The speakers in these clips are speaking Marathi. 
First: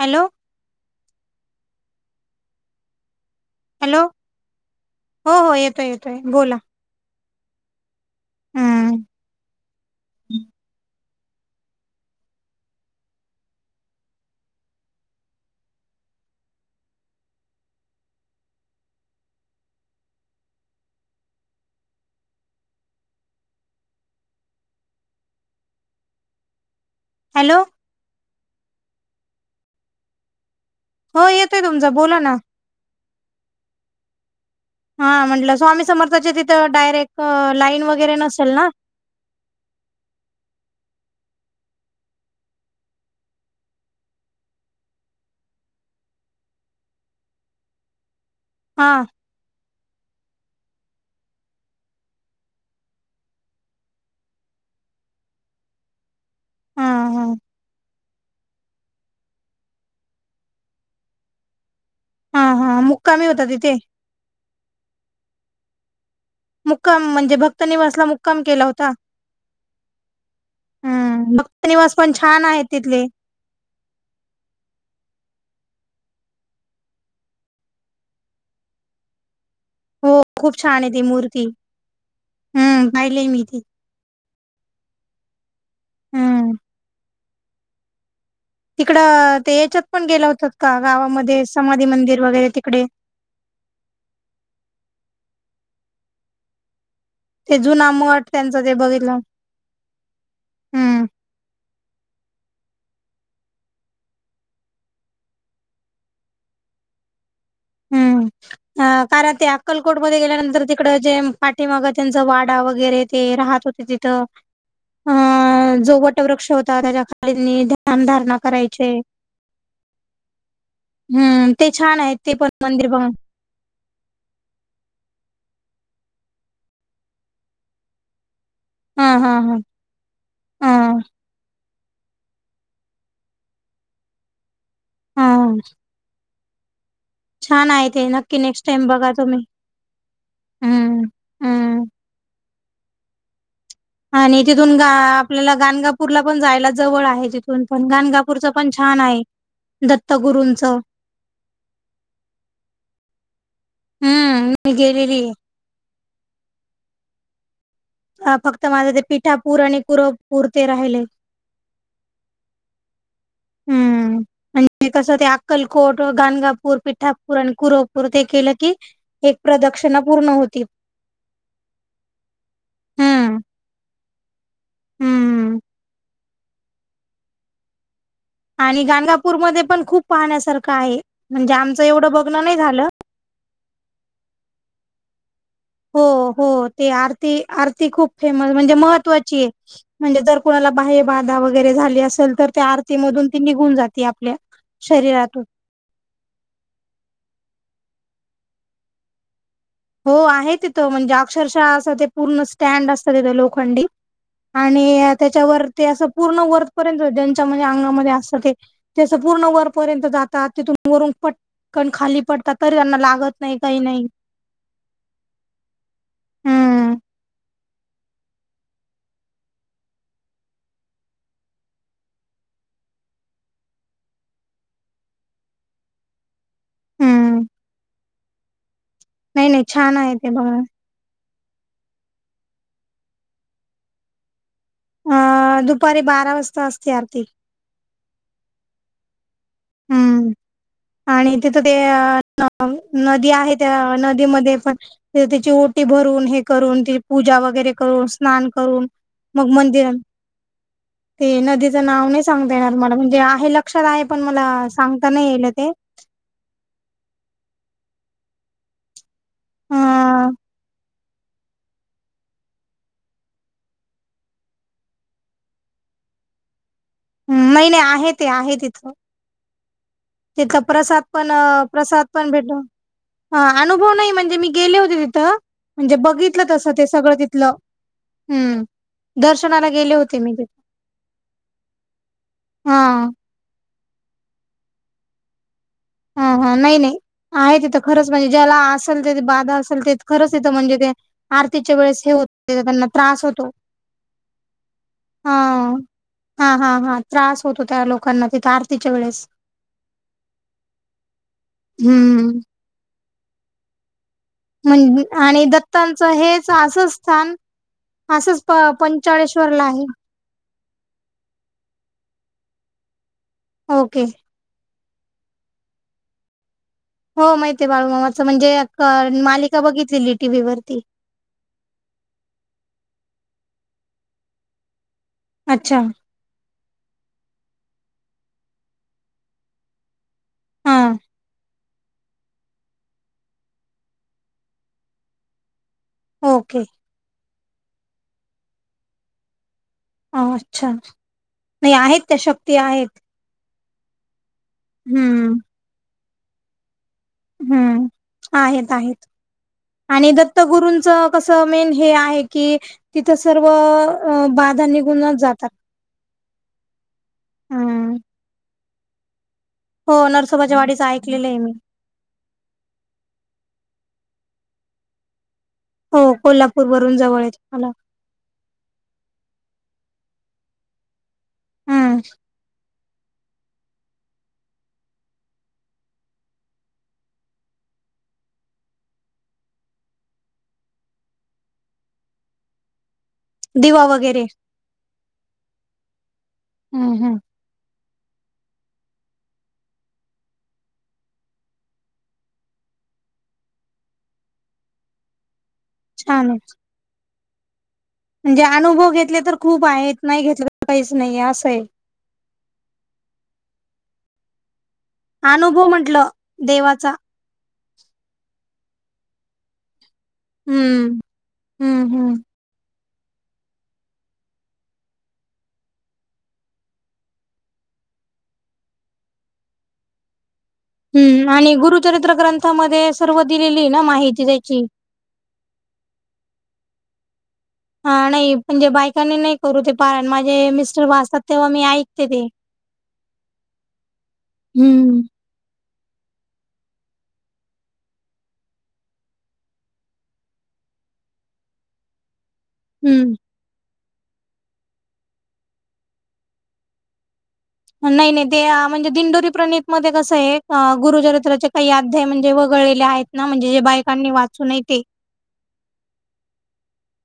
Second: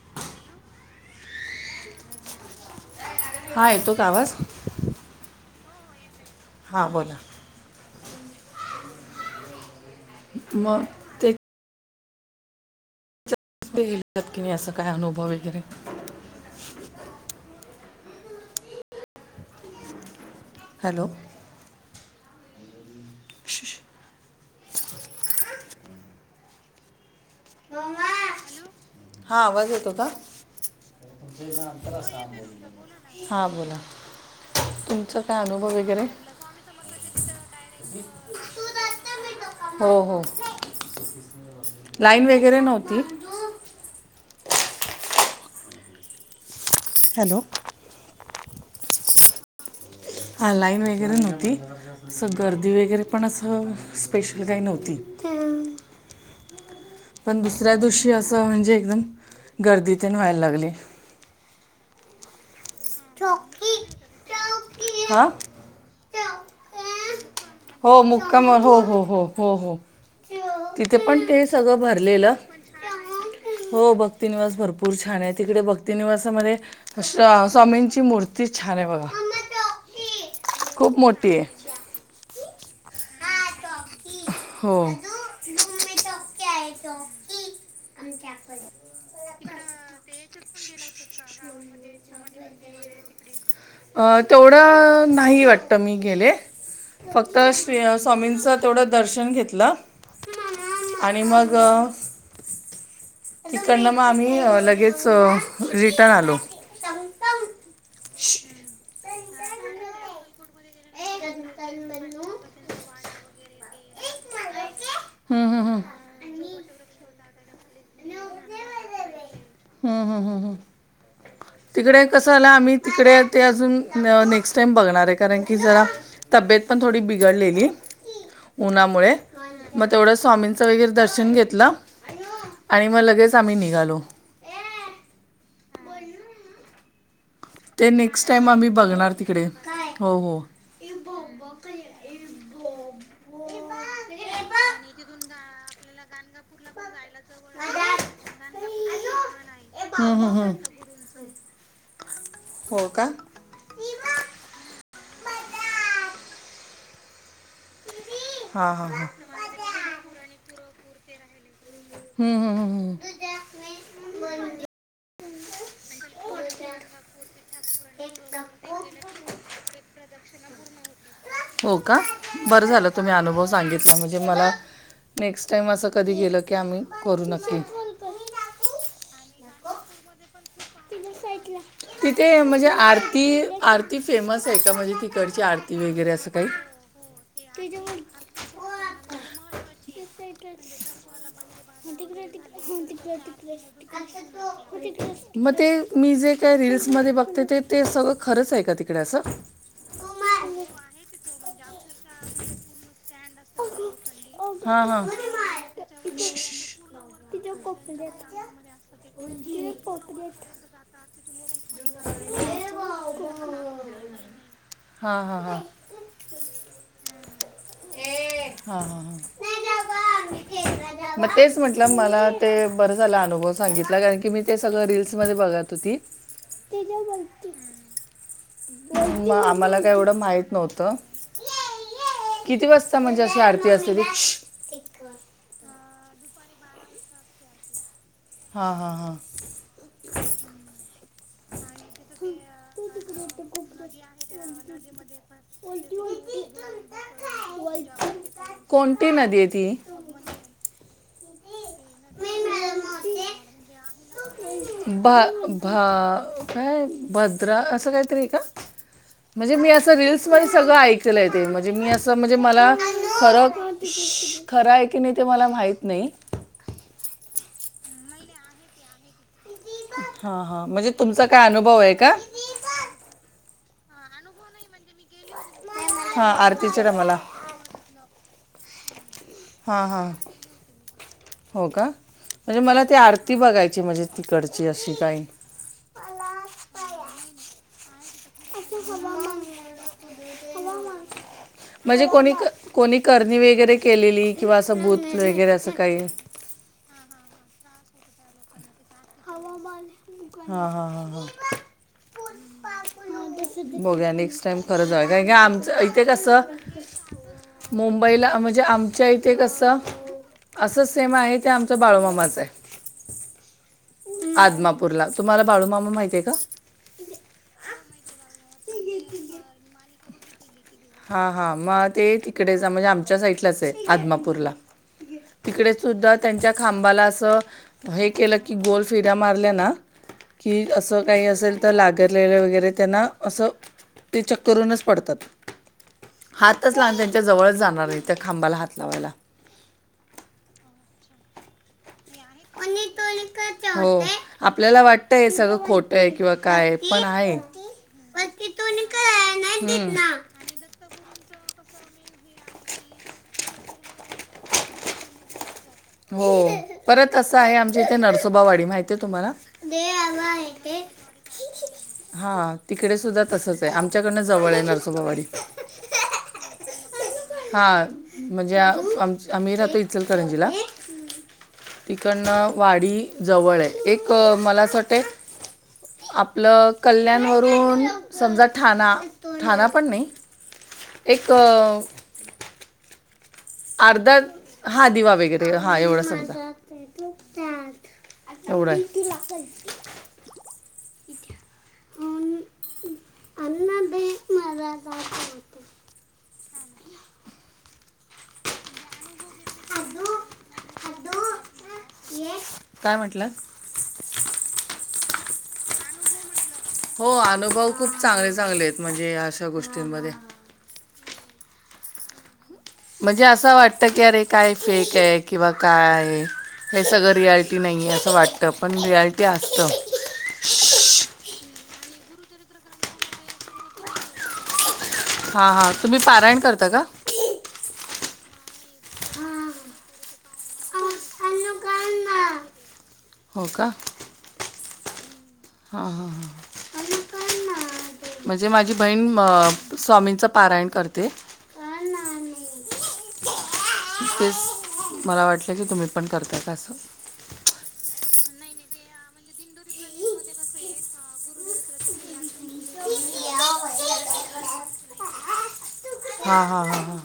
हॅलो, हा येतो हॅलो, का आवाज हो हो येतोय येतोय बोला. हां बोला! हम्म, म का नाही असा काय अनुभव वगैरे हॅलो! शु शू हॅलो! हा आवाज येतो का? हो येतोय तुमचा बोला ना. हा बोला. तुमचं हां काय म्हंटलं अनुभव स्वामी वगैरे समर्थाच्या तिथं डायरेक्ट लाईन वगैरे नसेल ना? हो हो लाईन वगैरे नव्हती. हॅलो! हा हा लाईन वगैरे नव्हती. अस गर्दी वगैरे पण असं स्पेशल काही नव्हती. हा, हा, पण दुसऱ्या दिवशी असं म्हणजे एकदम गर्दीत तेन व्हायला लागली. हा हा मुक्कामी होता तिथे? आ मुक्काम म्हणजे भक्त हो निवासला मुक्काम केला हो होता? हो हो हो हो तिथे पण हम्म ते सगळं भक्तनिवास पण छान भरलेलं आहे तिथले. हो भक्ती निवास भरपूर छान आहे तिकडे भक्ती निवासामध्ये स्वामींची मूर्ती छान आहे बघा. हो खूप छान आहे ती मोठी मूर्ती आहे हम्म पाहिले मी ती. हो! हम्म. तिकडं ते याच्यात पण गेलं होतात का गावामध्ये समाधी मंदिर वगैरे तिकडे? अ तेवढं नाही वाटत मी गेले. फक्त ते श्री जुना मठ स्वामींचं त्यांचं ते तेथोढं बघितलं. दर्शन घेतलं हम्म. आणि मग तिकडनं मग आम्ही लगेच रिटर्न आलो. [unintelligible] हम्म कारण ते अक्कलकोट मध्ये गेल्यानंतर तिकड जे पाठीमाग त्यांच वाट डा वगैरे ते राहत होते तिथ, हम्म हम्म हम्म. जो वट वृक्ष होता त्याच्या खालीनी ध्यान धारणा करायचे. हम्म हम् हम्म हम् हम्म ते छान तिकडे आहे कसं ते पण झालं आम्ही मंदिर बघ तिकडे ते अजून नेक्स्ट टाईम बघणार आहे कारण की जरा तब्येत पण थोडी बिघडलेली हा उन्हामुळे. हा हा. मग तेवढं स्वामींचं हा वगैरे दर्शन घेतलं आणि मग लगेच आम्ही निघालो. [inaudible] छान आहे ते नक्की नेक्स्ट टाइम बघा तुम्ही हो हो हम् हम्म. आणि तिथून ग आपल्याला गण गांगणापूर पण जायला जवळ आहे ति पण गंगापूरच पण छान आहे दत्त गुरूंच हो का? हम्म मी गेलेली. अ फक्त हां हां माझा ते हां पिठा पूर आणि कुरो पुरते राहिलय. हम्म हम्म हम् हम्! हम्म. [inaudible] म्हणजे कसं ते अक्कलकोट गणगापूर पिठापूर आणि कुरवपूर ते केलं की एक प्रदक्षिणा पूर्ण होती. हो का बरं झालं तुम्ही हम्म. अनुभव सांगितला म्हणजे मला नेक्स्ट हम्म. टाइम असं कधी गेलं की आम्ही करू नक्की. आणि गांगापूरमध्ये पण खूप पाहण्यासारखं आहे म्हणजे आम तिथे म्हणजे आरती आरती फेमस आहे का म्हणजे तिकडची आरती. हो वगैरे असं हो काही ते आरती आरती खूप फेमस म्हणजे महत्त्वाची आहे. म्हणजे जर कोणाला बाहेय बाधा वगैरे झाली असेल तर त्या आरतीमधून ती निघून जाते आपल्या. शरीरातून. मग ते मी जे काय रिल्स मध्ये बघते ते ते सगळं खरंच आहे का तिकडे असं? हो आहे तिथं म्हणजे अक्षरशः असं ते पूर्ण स्टँड असतं तिथं लोखंडी हा हा आणि त्याच्यावर ते असं पूर्ण वरपर्यंत ज्यांच्या म्हणजे अंगामध्ये असं ते त्यास पूर्ण वर पर्यंत जातात तिथून वरून पटकन खाली पडतात तरी त्यांना लागत नाही काही नाही. हा हा हा हम्म हा हा मग तेच म्हटलं मला ते बर झालं अनुभव सांगितला कारण की मी ते सगळ रीलस मध्ये बघत होती. हम्म म नाही नाही आम्हाला काय छान एवढं आहे ते माहित बघा नव्हतं. किती वाजता म्हणजे अशी आरती असतेती? अ दुपारी बारा वाजता असते आरती हां हां हां हम्म आणि तिथं ते नदी आहे त्या नदीमध्ये पण तिची ओटी भरून हे करून ति पूजा वगैरे करून स्नान करून कोणती नदी आहे मग ती मंदिर ते नदीच नाव नाही सांगता येणार मला म्हणजे आहे लक्षात आहे. पण मला सांगताना येल ते. ह काय भद्रा असं काहीतरी का म्हणजे मी अ असं रीलस मध्ये सगळं ऐक येते म्हणजे मी असं म्हणजे मला खरं खरं आहे की नाही ते मला माहत नाही ह महिने आहे ते आहे तिथं हा तिथका हा म्हणजे प्रसाद तुमचा पण काय अनुभव आहे प्रसाद का पण भेटो हा अनुभव नाही म्हणजे मी गेले होते तिथं म्हणजे हा बघितलं तसं आरतीच्या ते सगळं टायमाला तिथलं. हम्म दर्शनाला हा गेले हा होते मी तथे हो का म्हणजे मला हा. ती आरती बघायची म्हणजे तिकडची अशी काही. हा हा नाही नाही. आहे तिथं खरंच म्हणजे ज्याला असेल ते बाधा असेल ते खरंच तथं म्हणजे ते आरतीच्या वेळेस म्हणजे हे होत कोणी त्यांना कोणी त्रास करणी होतो वगैरे केलेली किंवा असं बूथ हा वगैरे असं काही. हा हा हा त्रास होतो त्या लोकांना तिथे आरतीच्या वेळेस ह हा हा हा हा हम्म बघ्या नेक्स्ट टाइम खरच म्हण का का आणि आमचं इथे दत्तांचं कस हेच असं स्थान मुंबईला असंच प म्हणजे आमच्या इथे पंचाळेश्वरला कसं आहे. असंच सेम आहे ते आमच बाळूमामाचं आहे ओके आदमापूरला तुम्हाला बाळूमामा माहतीय का हो माहिित आहे बाळूमामाचं म्हणजे मालिका बघितलेली टीव्ही वरती हा हा मग ते तिकडे जा म्हणजे आमच्या साईडलाच आहे आदमापूरला तिकडे अच्छा सुद्धा त्यांच्या खांबाला असं हे केलं की गोल फिऱ्या मारल्या ना की हा असं काही असेल तर लागरलेलं वगैरे त्यांना असं ते चक्करूनच पडतात ओके हातच लाव त्यांच्या जवळच जाणार आहे त्या खांबाला हात लावायला अ अच्छा नाही आहेत त्या शक्ती आहेत हो आपल्याला वाटतय हम्म सगळं खोट आहे किंवा काय पण आहे हम्म तिथ क त गुरुूंचं कसं मेन हे आहे की तिथं सर्व अ बाधा निघुूनच जातात हो परत असं आहे आमच्या हम्म इथे नरसोबावाडी माहिती आहे तुम्हाला हो नरसोबाच्या वाडीच ऐकलेलं आहे मी हा तिकडे सुद्धा तसच आहे आमच्याकडनं जवळ आहे नरसोबावाडी हो कोल्हापूर वरून जवळ आहे तुम्हाला हां म्हणजे म आम्ही राहतो इचलकरंजीला हम्म तिकडनं वाडी जवळ आहे एक मला असं वाटते. आपलं कल्याणवरून समजा ठाणा ठाणा पण नाही. एक. दिवा अर्धा वगैरे हा दिवा वगैरे हा एवढं समजा. हम्म हम्म एव्हडं. आ बक म का [unintelligible] छान म्हणजे अनुभव घेतले तर खूप आहेत नाही घेतलं तर काहीच नाही असं आहे. काय म्हटलं. अनुभव म्हंटल देवाचा हो अनुभव खूप चांगले चांगले आहेत म्हणजे या अशा गोष्टींमध्ये हम्म. हम्म हम्म. म्हणजे असं वाटतं की अरे काय फेक आहे किंवा काय आहे. हे सगळं रियालिटी नाहीये असं वाटत पण रियालिटी असत. हम्म आणि गुरुचरित्र ग्रंथामध्ये सर्व दिलेली ना माहिती त्याची हा हा तुम्ही पारायण करता का? हा नाही पणजे बायकांनी नाही करू ते पारण माझे मिस्टर वाचतात तेव्हा मी ऐकते ते हो का? हम्म. हा हा हा हा म्हणजे माझी बहीण अ स्वामींचं पारायण करते. हम्म. तेच मला वाटलं की तुम्ही पण करता का अस. नाही नाही ते म्हणजे दिंडोरी प्रणित मध्ये कसं आहे गुरुचरित्राचे काही अध्याय म्हणजे वगळलेले आहेत. ना म्हणजे जे बायकांनी वाचून नही ते. हा हा हा हा.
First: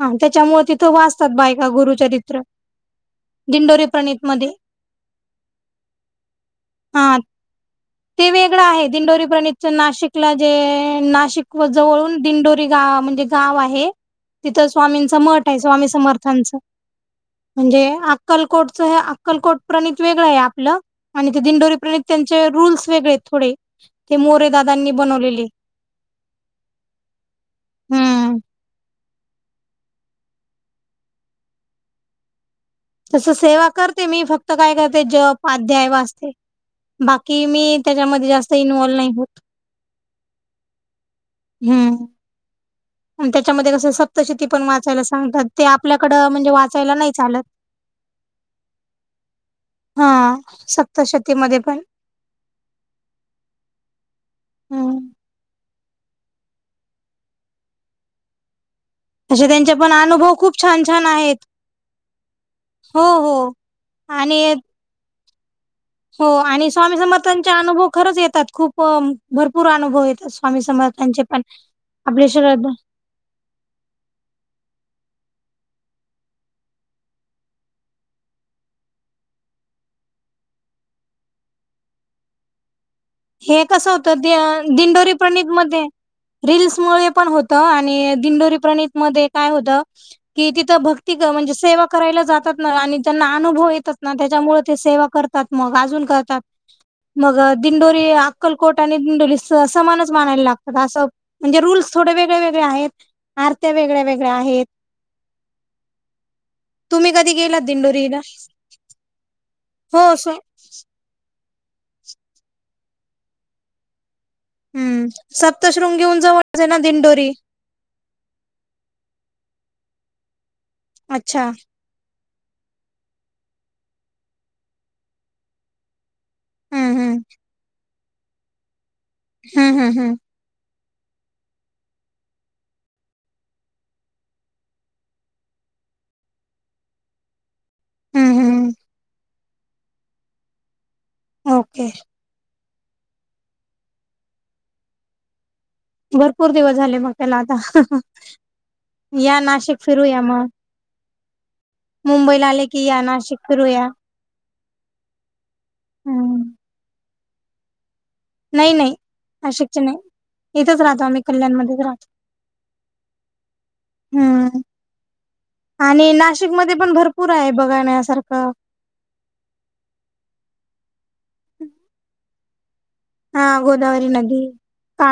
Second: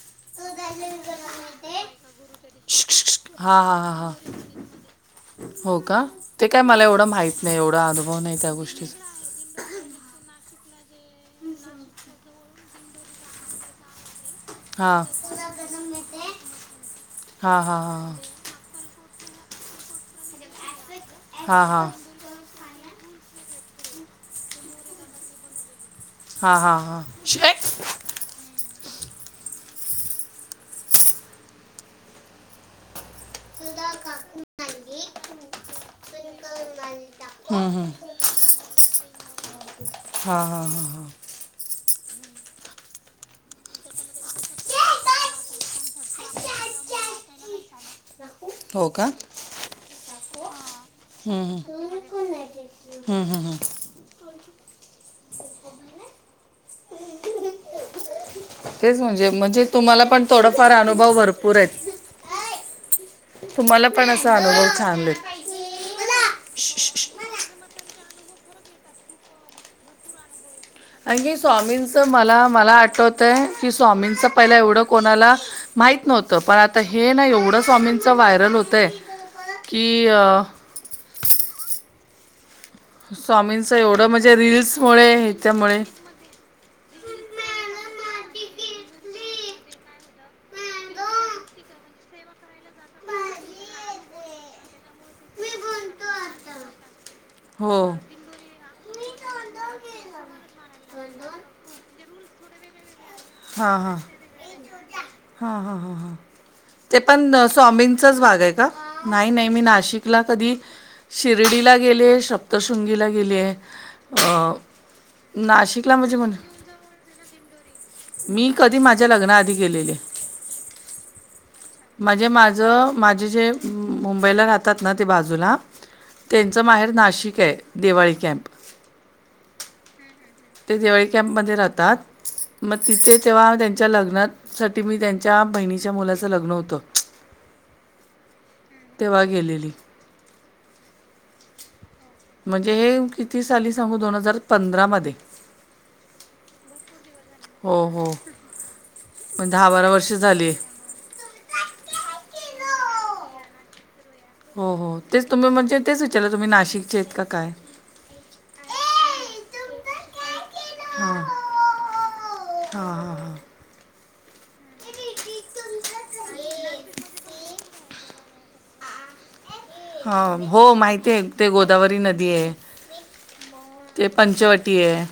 हा त्याच्यामुळे तिथं वाचतात बायका गुरुचरित्र. श्क, श्क, श्क. हां हां दिंडोरीे हां हां प्रणितमध्ये हो का ते काय मला एवढं माहित नाही एवढं अनु ते वेगळं आहे, दिंडोरी प्रणितच नाशिकला जे नाशिक जवळून दिंडो म्हणजे गाव आहे, तिथं हां स्वामींचं मठ आहे, स्वामी समर्थांचं हां हां म्हणजे अक्कलकोटचं हे अक अक्कलकोट प्रणित वेगळं आहे आपलं आणि ते हां हां दिंडोरी हां प्रणित त्यांचे रुल्स वेगळे थोडे ते मोरे दादांनी बनवलेले हा हा हा चेक्स हम्म. तसं सेवा करते, मी फक्त काय करते, जप अध्याय वाचते. बाकी हां मी तेच्यामध्ये जास्त इन्वॉल नाही होत. हा हा हा हा हम्म आणि त्याच्यामध्ये कसं सप्तशती पण वाचायला सांगतात. ते आपल्याकड म्हणजे वाचायला नाही चालत. हो का हां सप्तशतीमध्ये पण हं हं हं हम्म [inaudible] तेच म्हणजे असे म्हणजे त्यांचे तुम्हाला पण अनुभव खूप थोडफार छान छान अनुभव भरपूर आहेत. हो हो तुम्हाला पण असा आणि अनुभव छान येत. हो आणि स्वामी समर्थांचे अनुभव खरंच येतात खूप भरपूर अनुभव येत असो. आणखी स्वामींचं मला शरद मला आठवतयं की स्वामींचं पहिलं एवढं कोणाला माहीत नव्हतं पण आता हे ना एवढं स्वामींचं व्हायरल होतय. की अहं हे स्वामींचं कसं एवढं होतं दे म्हणजे दिंडोरी रील्समुळे ह्याच्यामुळे प्रणितमध्ये रील्समुळे पण होतं आणि दिंडोरी प्रणित मध्ये काय होतं. कि तिथं भक्ती म्हणजे सेवा करायला जातात ना आणि त्यांना अनुभव येतात ना त्याच्यामुळे ते सेवा करत तात मग अजून करतात. मग हो दिंडोरी अक्कलकोट आणि दिंडोली स समानच मानायला लाग असं म्हणजे रूल्स थोडे वेगळे वेगळे आहेत, आरत्या वेगळ्या वेगळ्या आहेत.. हा हा हा हा. ते तुम्ही कधी पण गेलात स्वामीचाच दिंडोरीला भाग आहे का, नाही नाही मी हो नाशिकला स कधी शिर्डीला गेलेयं सप्तशृंगीला गेलेयं अहं. हम्म सप्तशृंगीहुन जवळचं हे ना दिंडोरी. मी कधी माझ्या लग्नाआधी गेलेले. अच्छा. म्हणजे माझं माझे जे मुंबईला राहतात ना ते बाजूला तेंचं माहेर हम्म हम्म नाशिक हे देवाळे कॅम्प. हम् हम हम् ते दिवाळी कॅम्पमध्ये राहतात. मग तिथे तेव्हा त्यांच्या लग्नात साठी मी त्यांच्या बहिणीच्या मुलाच लग्न होत. हम्म हम्म तेव्हा गेलेली. ओके. म्हणजे हे किती साली सांगू दोन हजार पंधरा मध्ये. भरपूर दिवस झाले मग त्याला आता हो हो या पण दहा नाशिक बारा वर्ष फिरूया म. झाली मुंबईला आले की या नाशिक फिरूया. हो हो तेच तुम्ही म्हणजे तेच विचारलं हम्म तुम्ही नाशिकचे आहेत की काय? नही नही अशक्य नाही इथंच राहतो आम्ही कल्याणमध्ये रायं हा हा हा. हम्म. आणि नाशिकमध्ये पण भरपूर आहे बघण्यासारखं. हा हो माहितीयं ते गोदावरी नदीयं. हा गोदावरी नदी का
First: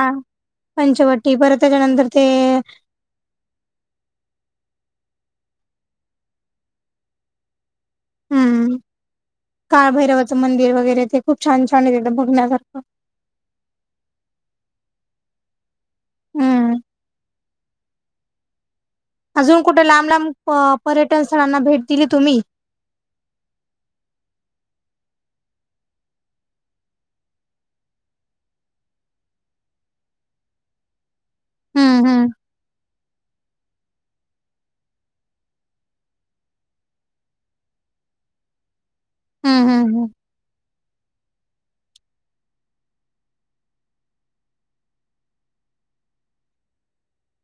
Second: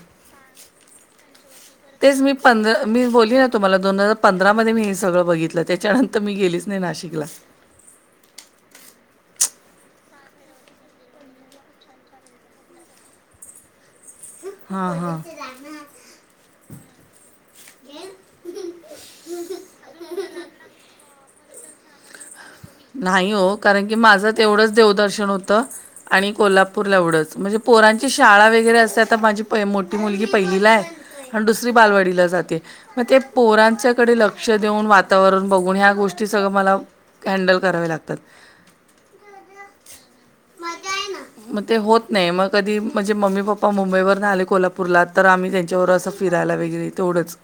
पंचवटी परत त्याच्यानंतर तेच ते मी पंधरा मी बोली ना तुम्हाला दोन हजार पंधरा मध्ये मी हे सगळं बघितलं त्याच्यानंतर मी गेलीच नाही नाशिकला. हम्म काळभैरवाचं मंदिर वगैरे ते खूप छान छान येतथं [unintelligible] बघण्यासारखं. हा हा. हम्म अजून कुठे लांब लांब पर्यटन स्थळांना भेट दिली तुम्ही. नाही हो कारण की माझं तेवढंच देवदर्शन होतं. आणि कोल्हापूरला एवढंच म्हणजे पोरांची शाळा वगैरे असते आता माझी प [unintelligible] मोठी मुलगी पहिलीला हाय. आणि दुसरी हम्म बालवाडीला हम्म जाते. मग ते पोरांच्याकडे लक्ष देऊन वातावरण बघून ह्या गोष्टी सगळं मला ह्यांडेल करावे लागतात हम्म हम्म हम्म मग ते होत नाही मग कधी म्हणजे मम्मी पप्पा मुंबईवर नाही आले कोल्हापूरला तर आम्ही त्यांच्यावर असं फिरायला वगैरे तेवढंच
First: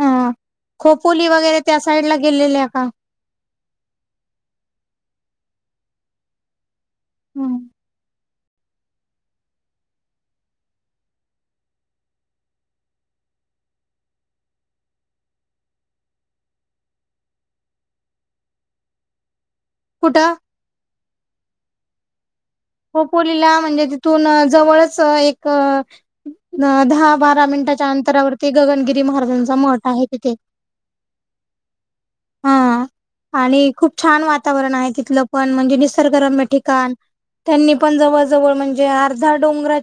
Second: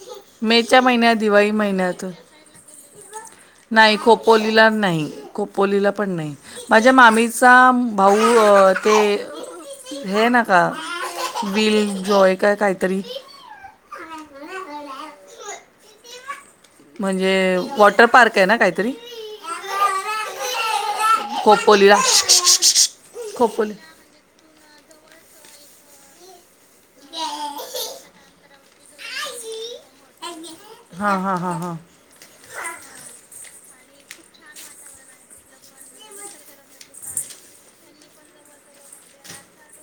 ह मेच्या महिन्यात दिवाळी महिन्यात केलेल्या का. नाही खोपोलीला नाही खोपोलीला पण नाही माझ्या मामीचा हम्म. भाऊ हो ते. हे नाका विल जॉय काय काहीतरी म्हणजे वॉटर पार्क आहे ना काहीतरी कुठं कोपोलीला कोपोलीला म्हणजे तिथून जवळच एक अ दहा बारा मिनिटाच्या अंतरावरती गगनगिरी महाराजांचा मठ आहे तिथे हा हा हा हा हा आणि खूप छान वातावरण आहे तिथलं पण म्हणजे निसर्गरम्य ठिकाण त्यांनी पण जवळ जवळ म्हणजे अर्धा डोंगराच्या